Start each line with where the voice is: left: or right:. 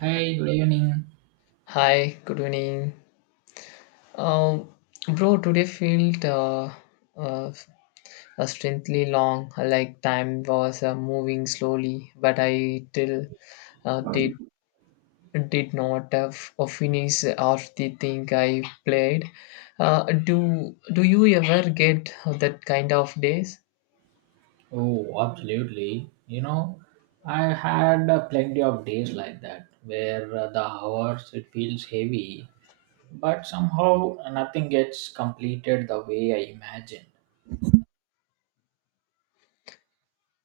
right: Hey, good evening.
left: Hi, good evening. Um, bro, today felt uh, strangely long, like time was moving slowly, but I till uh, did did not finish or the thing I played. Do you ever get that kind of days?
right: Oh, absolutely. I had plenty of days like that where the hours it feels heavy, but somehow nothing gets completed the way I imagined.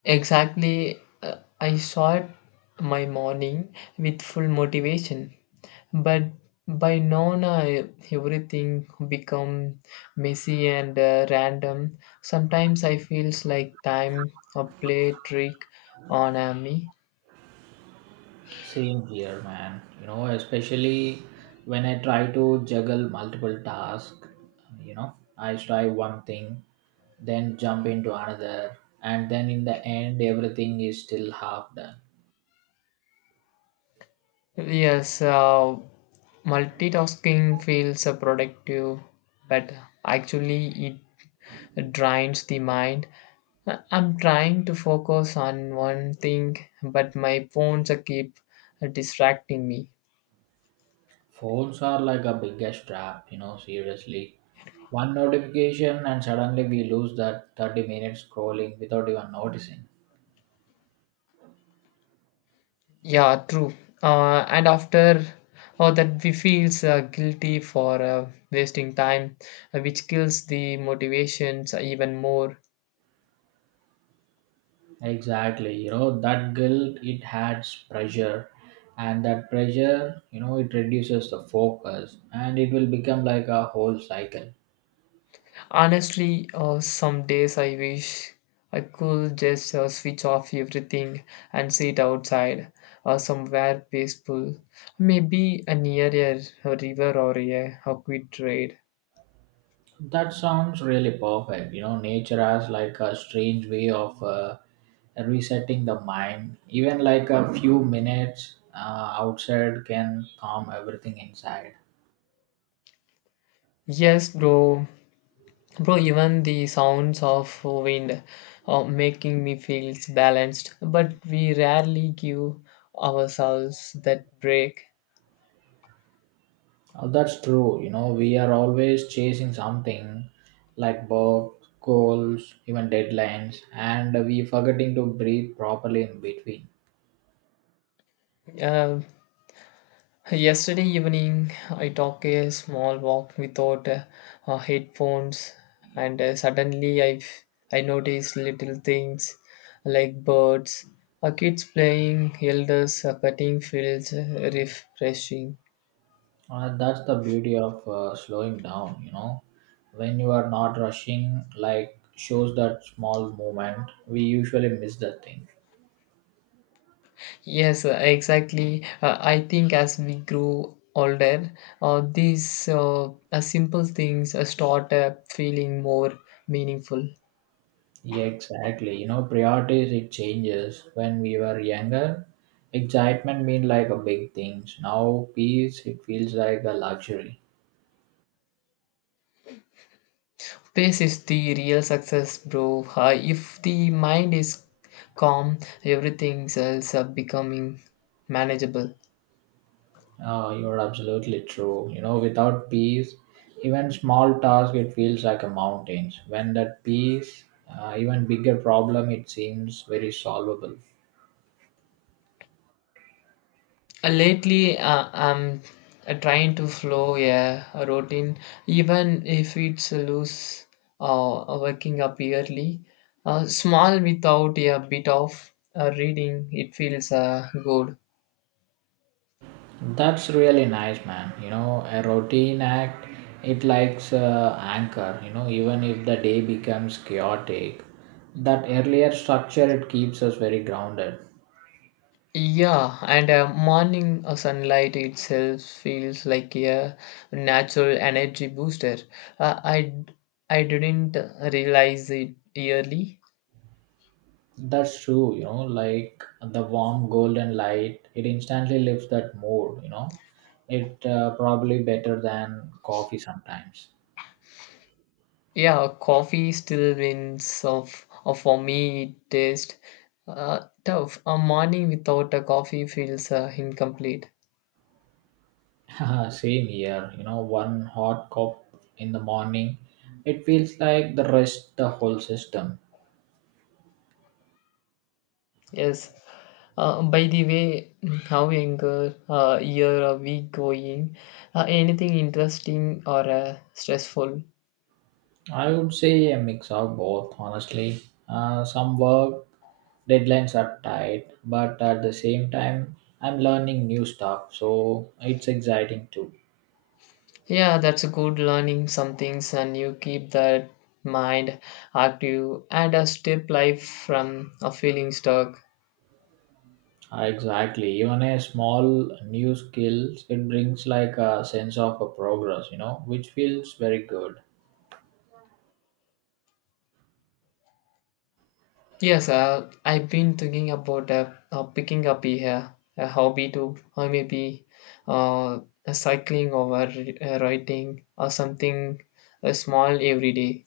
left: Exactly, I saw it my morning with full motivation. But by Nona, everything become messy and random. Sometimes I feels like time a play trick on me.
right: Same here, man. Especially when I try to juggle multiple tasks, I try one thing, then jump into another, and then in the end, everything is still half done.
left: Yes, multitasking feels productive, but actually it drains the mind. I'm trying to focus on one thing, but my phones keep distracting me.
right: Phones are like a biggest trap, seriously. One notification and suddenly we lose that 30 minutes scrolling without even noticing.
left: Yeah, true. And after or that we feels guilty for wasting time, which kills the motivations even more.
right: Exactly, that guilt it adds pressure and that pressure, it reduces the focus and it will become like a whole cycle.
left: Honestly, some days I wish I could just switch off everything and sit outside or somewhere peaceful, maybe near a river or a quick trade.
right: That sounds really perfect. Nature has like a strange way of resetting the mind. Even like a few minutes outside can calm everything inside.
left: Yes, bro. Bro, even the sounds of wind making me feel balanced, but we rarely give ourselves that break.
right: Oh, that's true. We are always chasing something like work, goals, even deadlines, and we forgetting to breathe properly in between.
left: Uh, Yesterday evening, I took a small walk without headphones, and suddenly I noticed little things like birds, kids playing, elders cutting fields, refreshing.
right: That's the beauty of slowing down. When you are not rushing, like shows that small movement, we usually miss the thing.
left: Yes, exactly. I think as we grow older, these simple things start feeling more meaningful.
right: Yeah, exactly. Priorities it changes. When we were younger, excitement mean like a big things. Now peace it feels like a luxury.
left: Pace is the real success, bro. If the mind is calm, everything else are becoming manageable.
right: You're absolutely true. Without peace, even small task it feels like a mountains. When that peace, even bigger problem it seems very solvable.
left: Lately, I'm trying to flow a routine, even if it's loose or working up yearly. Small without a bit of reading, it feels good.
right: That's really nice, man. A routine act, it likes anchor, even if the day becomes chaotic, that earlier structure, it keeps us very grounded.
left: Yeah, and morning sunlight itself feels like a natural energy booster. Uh, I I didn't realize it early.
right: That's true, like the warm golden light, it instantly lifts that mood. It probably better than coffee sometimes.
left: Yeah, coffee still wins of for me taste. Tough. A morning without a coffee feels incomplete.
right: Same here, one hot cup in the morning, it feels like the rest, the whole system.
left: Yes. By the way, how younger year are we going? Anything interesting or stressful?
right: I would say a mix of both, honestly. Some work deadlines are tight, but at the same time, I'm learning new stuff, so it's exciting too.
left: Yeah, that's a good learning some things and you keep that mind active and a step life from a feeling stuck.
right: Exactly, even a small new skills, it brings like a sense of a progress, which feels very good.
left: Yes, I've been thinking about picking up a hobby too, or maybe uh, a cycling or a writing or something small every day.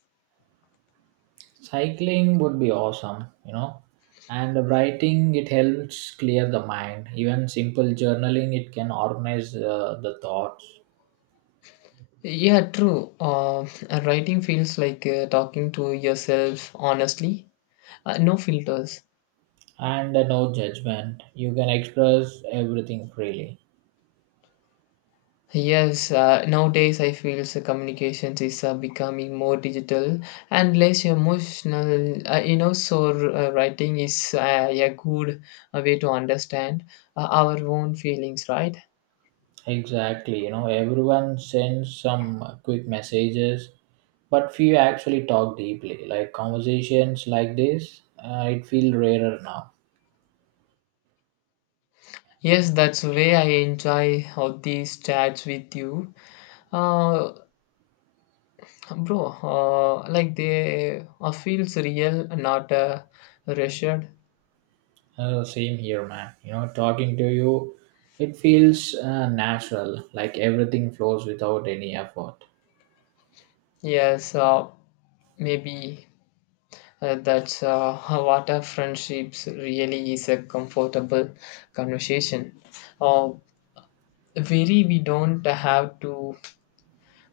right: Cycling would be awesome, and writing it helps clear the mind. Even simple journaling, it can organize the thoughts.
left: Yeah, true. Writing feels like talking to yourself honestly, no filters.
right: And no judgment, you can express everything freely.
left: Yes, nowadays I feel so communications is becoming more digital and less emotional. You know, so writing is a good way to understand our own feelings, right?
right: Exactly, everyone sends some quick messages, but few actually talk deeply like conversations like this, it feel rarer now.
left: Yes, that's way I enjoy all these chats with you, uh, bro. Like they feels real, not rushed.
right: Same here, man. Talking to you, it feels natural like everything flows without any effort.
left: Yes, maybe that's what a friendships really is a comfortable conversation. Uh, Very we don't have to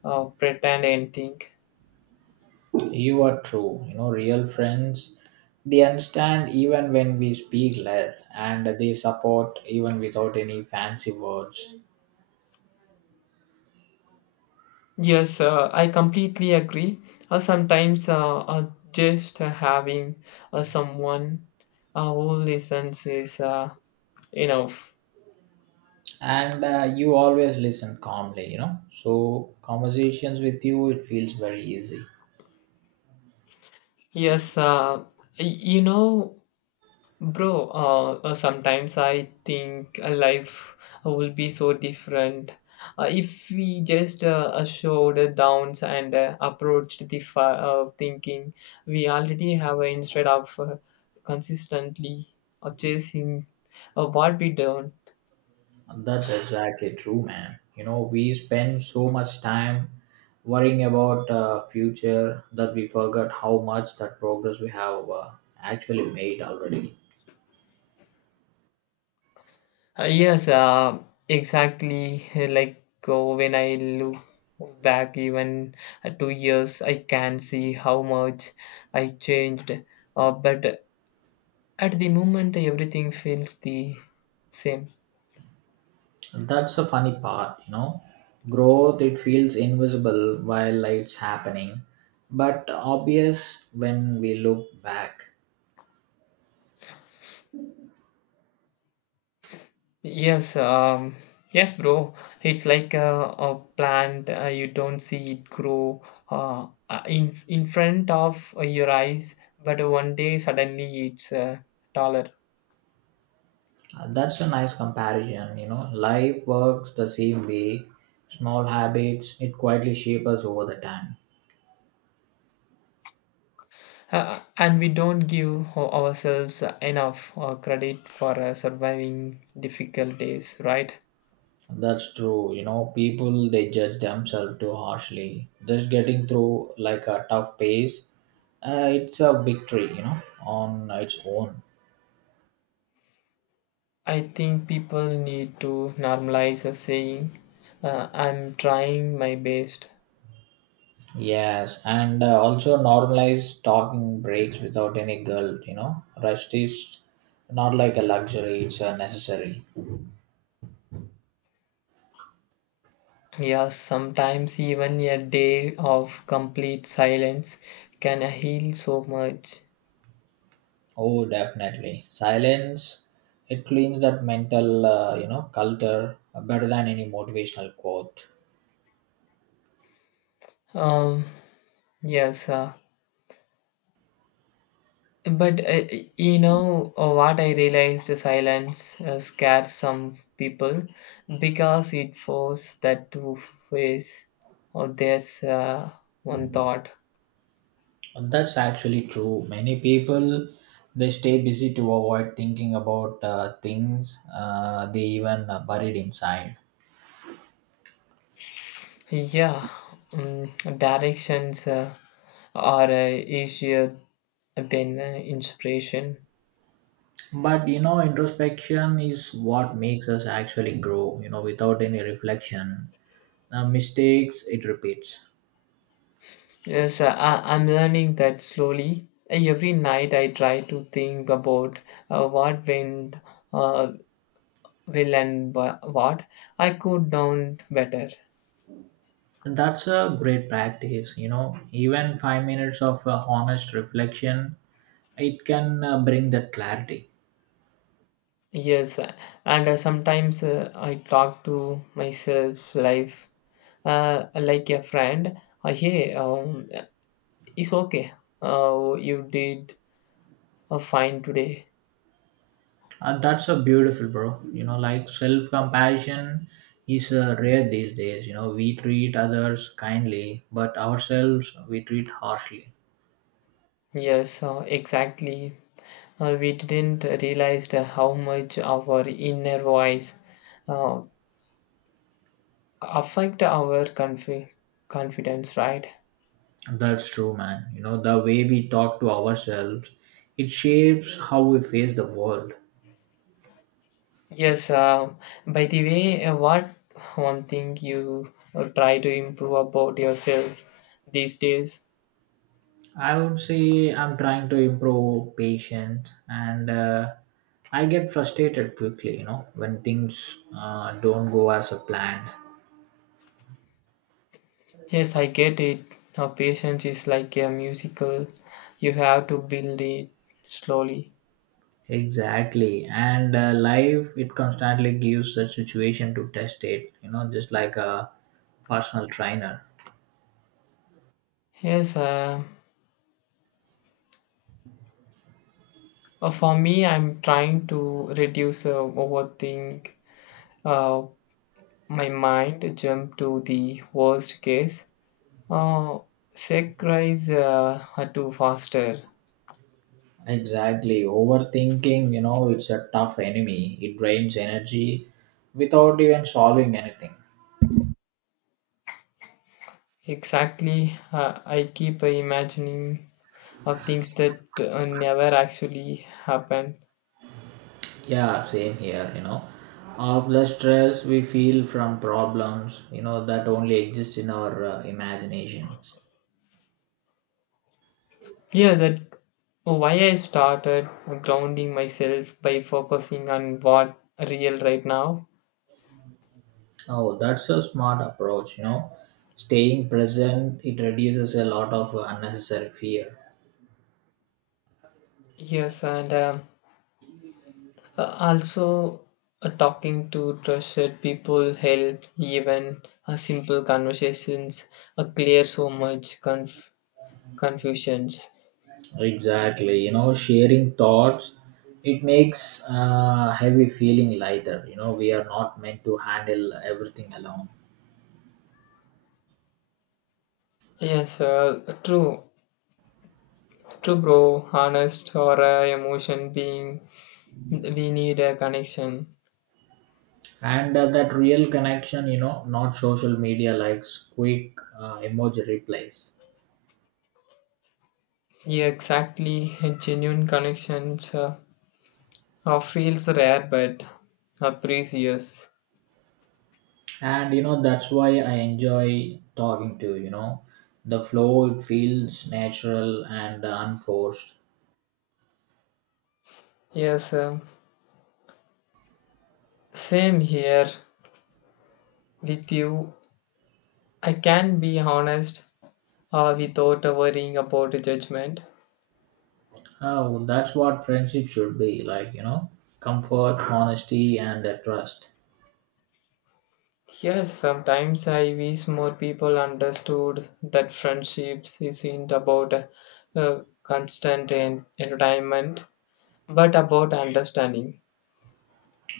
left: pretend anything.
right: You are true. Real friends, they understand even when we speak less and they support even without any fancy words.
left: Yes, I completely agree. Sometimes just having someone who listens is enough.
right: And you always listen calmly. So, conversations with you, it feels very easy.
left: Yes, you know, bro, sometimes I think life will be so different if we just showed the downs and approached the thinking we already have instead of consistently chasing what we don't.
right: That's exactly true, man. We spend so much time worrying about future that we forget how much that progress we have actually made already.
left: Yes, exactly. Like when I look back, even 2 years, I can see how much I changed. But at the moment, everything feels the same.
right: That's a funny part. Growth, it feels invisible while it's happening, but obvious when we look back.
left: Yes, yes, bro. It's like a plant. You don't see it grow in front of your eyes, but one day suddenly it's taller.
right: That's a nice comparison. Life works the same way. Small habits, it quietly shape us over the time.
left: And we don't give ourselves enough credit for surviving difficult days, right?
right: That's true. People, they judge themselves too harshly. Just getting through like a tough pace, it's a victory, on its own.
left: I think people need to normalize a saying, I'm trying my best.
right: Yes, and also normalize talking breaks without any guilt. Rest is not like a luxury; it's a necessary.
left: Yeah, sometimes even a day of complete silence can heal so much.
right: Oh, definitely. Silence it cleans that mental, culture better than any motivational quote.
left: Um, yes, but you know what I realized silence scares some people because it forces that to face of their uh, one thought.
right: And that's actually true. Many people they stay busy to avoid thinking about things they even buried inside.
left: Yeah, mm directions are easier than inspiration.
right: But introspection is what makes us actually grow. Without any reflection, the mistakes it repeats.
left: Yes, I'm learning that slowly. Every night I try to think about what went uh, will and what I could done better.
right: And that's a great practice. Even 5 minutes of honest reflection, it can bring that clarity.
left: Yes, and sometimes I talk to myself life like a friend. Hey, it's okay. You did fine today.
right: And that's a beautiful, bro. Like self compassion is rare these days. We treat others kindly, but ourselves we treat harshly.
left: Yes, exactly. We didn't realize how much our inner voice uh, affect our confidence, right?
right: That's true, man. The way we talk to ourselves, it shapes how we face the world.
left: Yes. By the way, what one thing you try to improve about yourself these days?
right: I would say I'm trying to improve patience and I get frustrated quickly, when things don't go as a planned.
left: Yes, I get it. Now, patience is like a musical, you have to build it slowly.
right: Exactly. And life, it constantly gives a situation to test it, just like a personal trainer.
left: Yes, for me, I'm trying to reduce overthink. uh, my mind jump to the worst case. Uh, Sec rise to faster.
right: Exactly. Overthinking, it's a tough enemy. It drains energy without even solving anything.
left: Exactly, I keep imagining of things that never actually happened.
right: Yeah, same here. Of the stress we feel from problems, that only exist in our imaginations.
left: Yeah, that why I started grounding myself by focusing on what real right now.
right: Oh, that's a smart approach. Staying present, it reduces a lot of unnecessary fear.
left: Yes, and also talking to trusted people help even simple conversations clear so much confusions.
right: Exactly. Sharing thoughts, it makes heavy feeling lighter. We are not meant to handle everything alone.
left: Yes, true, true, bro. Honest or emotion being, we need a connection.
right: And that real connection, not social media likes quick emoji replies.
left: Yeah, exactly. Genuine connections are feels rare but are precious.
right: And that's why I enjoy talking to you. The flow it feels natural and unforced.
left: Yes, same here with you. I can be honest without worrying about judgment.
right: Oh, that's what friendship should be like. Comfort, honesty, and trust.
left: Yes, sometimes I wish more people understood that friendships isn't about constant entertainment, but about understanding.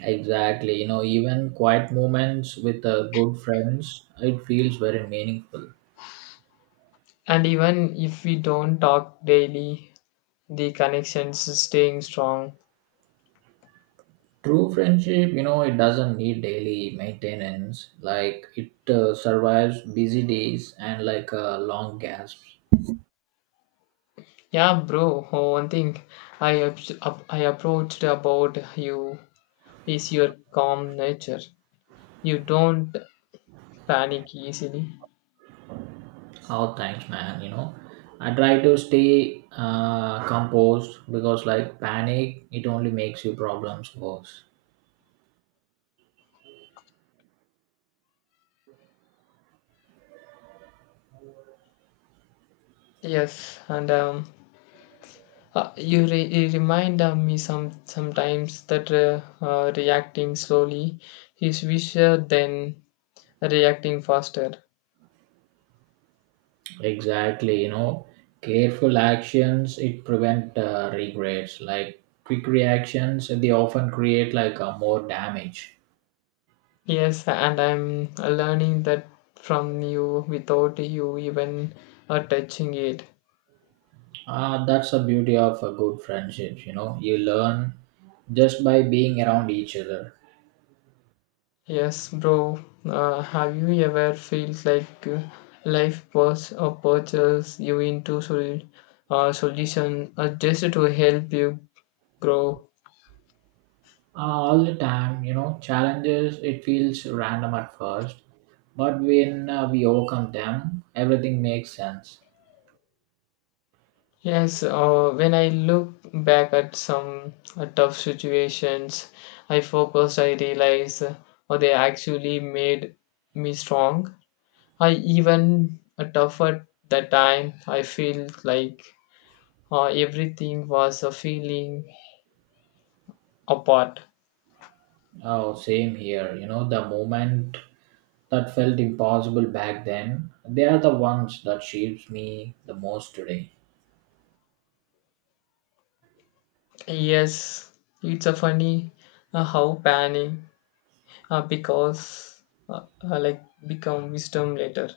right: Exactly. Even quiet moments with good friends, it feels very meaningful.
left: And even if we don't talk daily, the connections is staying strong.
right: True friendship, it doesn't need daily maintenance. Like it survives busy days and like long gasps.
left: Yeah, bro. Oh, one thing I approached about you is your calm nature. You don't panic easily.
right: Oh, thanks, man. I try to stay composed because like panic, it only makes you problems worse.
left: Yes, and you, you remind me some sometimes that reacting slowly is wiser than reacting faster.
right: Exactly, careful actions it prevent regrets. Like quick reactions, they often create like more damage.
left: Yes, and I'm learning that from you without you even touching it.
right: Ah, that's the beauty of a good friendships. You learn just by being around each other.
left: Yes, bro. Have you ever felt like life was purchased you into solution just to help you grow?
right: All the time. Challenges it feels random at first, but when we overcome them, everything makes sense.
left: Yes, when I look back at some tough situations, I focused, I realize, oh, they actually made me strong. I even tough at that time, I feel like everything was a feeling apart.
right: Oh, same here. The moment that felt impossible back then, they are the ones that shapes me the most today.
left: Yes, it's a funny how panic because like become wisdom later.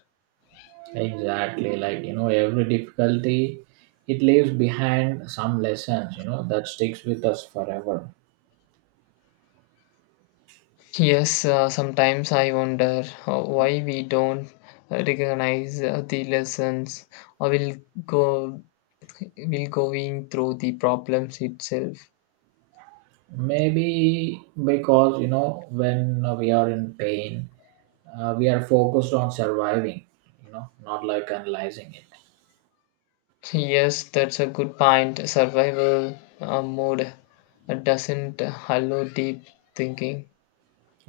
right: Exactly, like every difficulty it leaves behind some lessons, that sticks with us forever.
left: Yes, sometimes I wonder why we don't recognize the lessons or will go will going through the problems itself.
right: Maybe because when we are in pain, we are focused on surviving, not like analyzing it.
left: Yes, that's a good point. Survival mode doesn't allow deep thinking,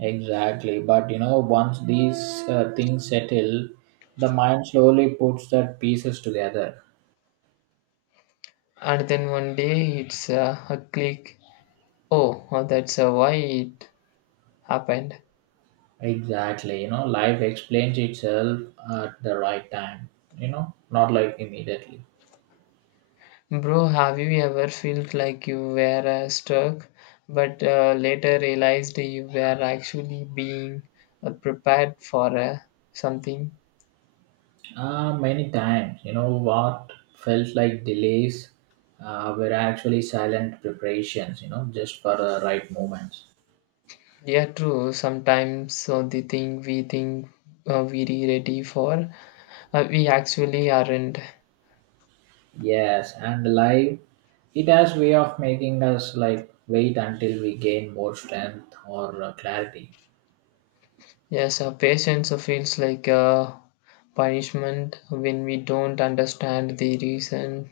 right: Exactly, but once these things settle, the mind slowly puts the pieces together.
left: and then one day it's a click. Oh, that's why it happened.
right: Exactly. Life explains itself at the right time, not like immediately.
left: Bro, have you ever felt like you were stuck, but later realized you were actually being prepared for something?
right: Many times, what felt like delays were actually silent preparations, just for the right moments.
left: Yeah, true. Sometimes so the thing we think we're ready for, we actually aren't.
right: Yes, and life, it has way of making us like wait until we gain more strength or clarity.
left: Yes, patience feels like a punishment when we don't understand the reason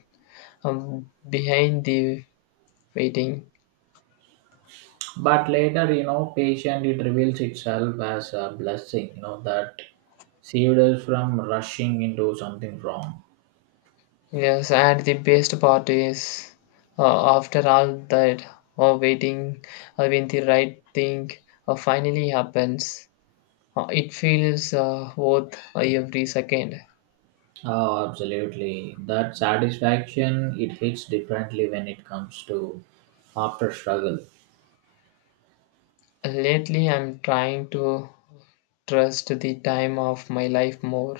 left: behind the waiting.
right: But later, patient it reveals itself as a blessing you know that saved us from rushing into something wrong.
left: Yes, and the best part is, after all that waiting, when the right thing finally happens, it feels worth every second.
right: Oh, absolutely, that satisfaction it hits differently when it comes to after struggle.
left: Lately, I'm trying to trust the time of my life more.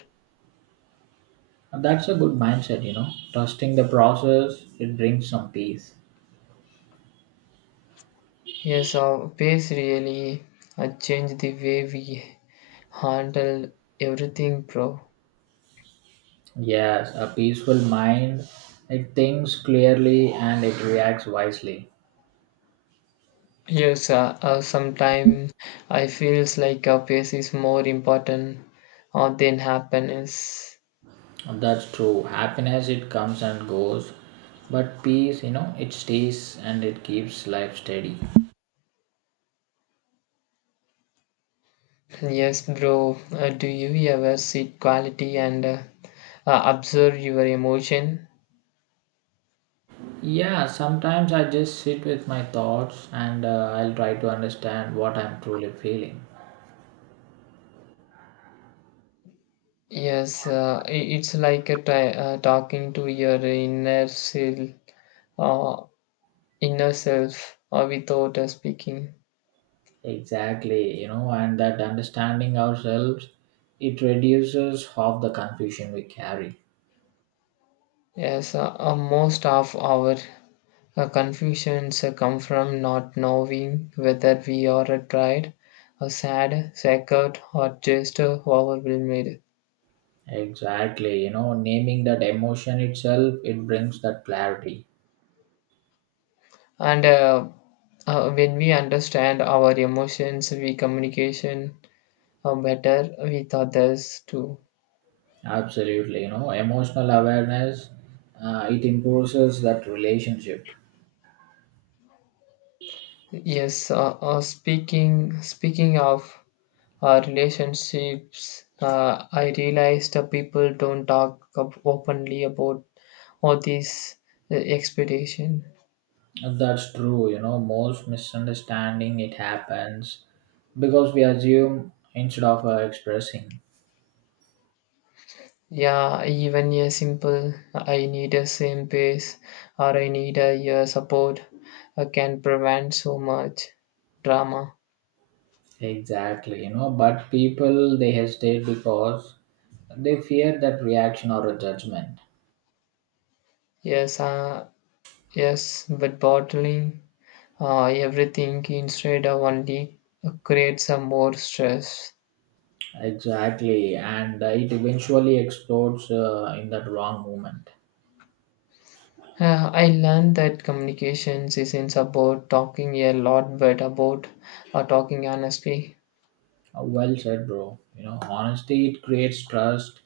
right: And that's a good mindset, trusting the process, it brings some peace.
left: Yes, pace really changed the way we handle everything, bro.
right: Yes, a peaceful mind, it thinks clearly and it reacts wisely.
left: Yes, sometimes I feels like a pace is more important than happiness.
right: That's true. Happiness it comes and goes, but peace, it stays and it keeps life steady.
left: Yes, bro. Do you ever seek quality and observe your emotion?
right: Yeah, sometimes I just sit with my thoughts and I'll try to understand what I'm truly feeling.
left: Yes, it's like a ti talking to your inner self, uh, without speaking.
right: Exactly, and that understanding ourselves, it reduces half the confusion we carry.
left: Yes, most of our our confusions come from not knowing whether we are tried, or sad, scared, or just overwhelmed.
right: Exactly, naming that emotion itself, it brings that clarity.
left: And when we understand our emotions, we communication better with others too.
right: Absolutely, emotional awareness it improves that relationship.
left: Yes, speaking of relationships, I realized that people don't talk up openly about all these expectation.
right: That's true, most misunderstanding it happens because we assume instead of expressing.
left: Yeah, even a simple I need a same pace or I need a, yeah support can prevent so much drama.
right: Exactly, but people they hesitate because they fear that reaction or a judgment.
left: Yes, yes, but bottling everything instead of only creates a more stress.
right: Exactly, and it eventually explodes in that wrong moment.
left: I learned that communications isn't about talking a lot, but about talking honestly.
right: Well said, bro. Honesty it creates trust,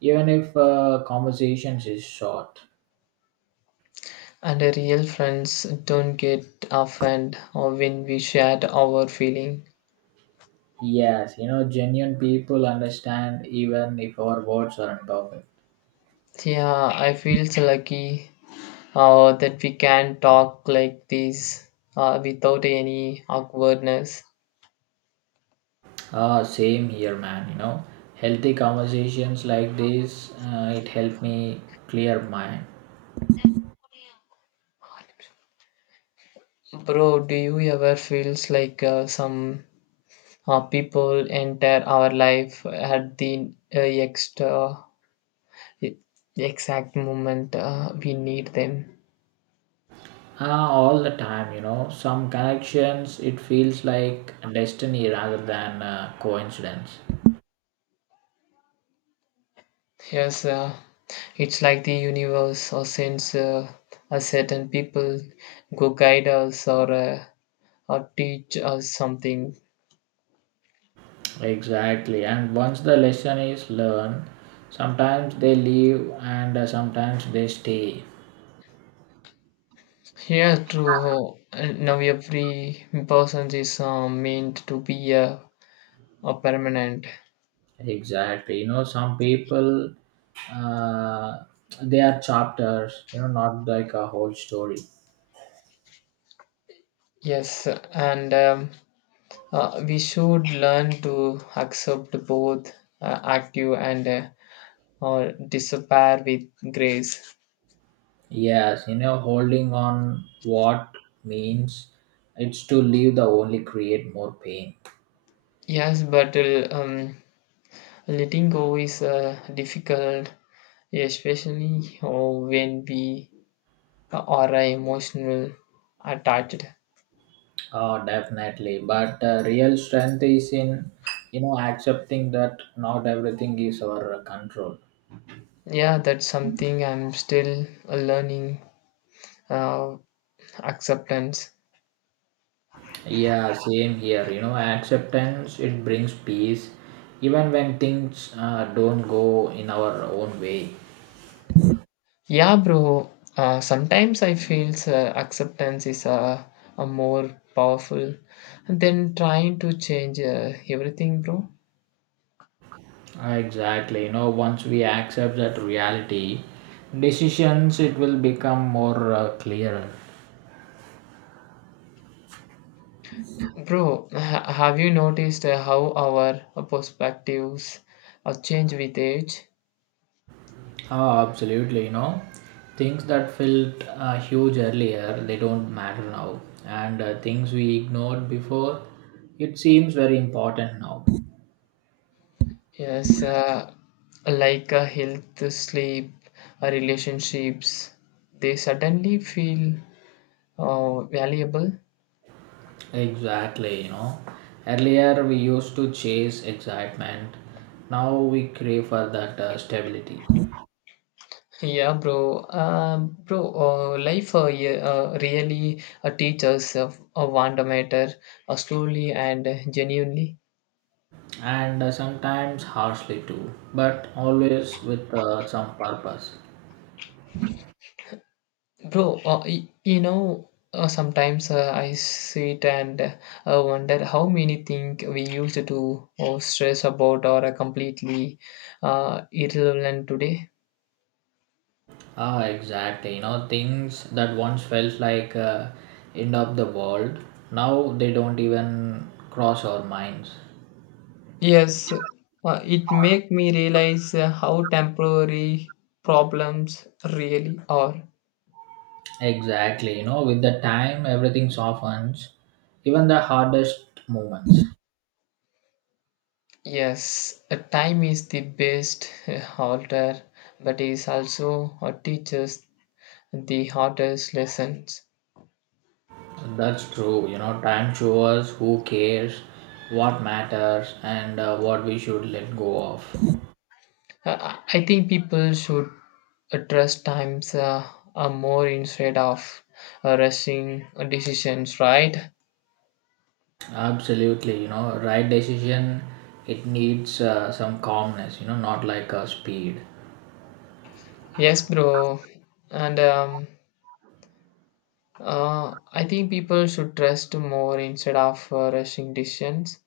right: even if conversations is short.
left: And real friends don't get offended or when we share our feeling.
right: Yes, genuine people understand even if our words aren't perfect.
left: Yeah, I feel so lucky that we can talk like this without any awkwardness.
right: Ah, same here, man. Healthy conversations like this, it helped me clear mind.
left: Bro, do you ever feels like some people enter our life at the e-, exact moment we need them?
right: Ah, all the time, some connections it feels like destiny rather than coincidence.
left: Yes, it's like the universe or sends a certain people go guide us or teach us something.
right: Exactly. And once the lesson is learned, sometimes they leave and sometimes they stay.
left: Yeah, true. And now every person is meant to be a permanent.
right: Exactly. Some people, uh, they are chapters, not like a whole story.
left: Yes, and we should learn to accept both active and or despair with grace.
right: Yes, holding on what means it's to leave the only create more pain.
left: Yes, but letting go is difficult, especially when we are emotional attached.
right: Oh, definitely. But real strength is in, accepting that not everything is our control.
left: Yeah, that's something I'm still learning uh, acceptance.
right: Yeah, same here. Acceptance it brings peace, even when things don't go in our own way.
left: Yeah bro, sometimes I feel acceptance is a more powerful than trying to change everything, bro.
right: Ah, exactly. Once we accept that reality, decisions it will become more clearer.
left: Bro, have you noticed how our perspectives change with age?
right: Oh, absolutely. Things that felt huge earlier they don't matter now, and things we ignored before, it seems very important now.
left: Yes, like health sleep relationships they suddenly feel valuable.
right: Exactly. Earlier we used to chase excitement. Now we crave for that stability.
left: Yeah, bro. Bro, life yeah, really teaches Wanda Matter slowly and genuinely.
right: And sometimes harshly too, but always with some purpose.
left: Bro, you know, sometimes I sit and I wonder how many things we used to stress about or are completely irrelevant today.
right: Ah, exactly. Things that once felt like end of the world, now they don't even cross our minds.
left: Yes, it make me realize how temporary problems really are.
right: Exactly. With the time everything softens, even the hardest moments.
left: Yes, a time is the best halter, but is also teaches the hardest lessons.
right: That's true. Time shows who cares, what matters, and what we should let go of.
left: Uh, I think people should trust times more instead of rushing decisions, right?
right: Absolutely. Right decision. It needs some calmness. Not like speed.
left: Yes, bro. And I think people should trust more instead of rushing decisions.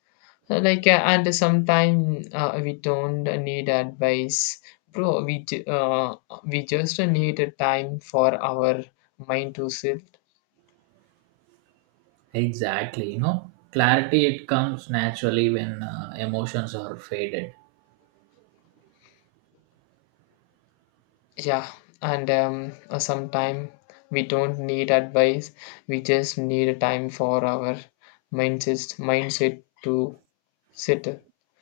left: Like and sometimes we don't need advice bro we just need a time for our mind to shift.
right: Exactly. Clarity. It comes naturally when emotions are faded.
left: Yeah, and sometimes we don't need advice, we just need a time for our mindset to sit.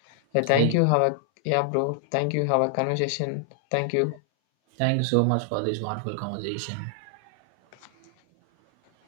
left: Thank
right: Hey,
left: you, have a yeah bro, thank you, have a conversation, thank you.
right: thank you so much for this wonderful conversation.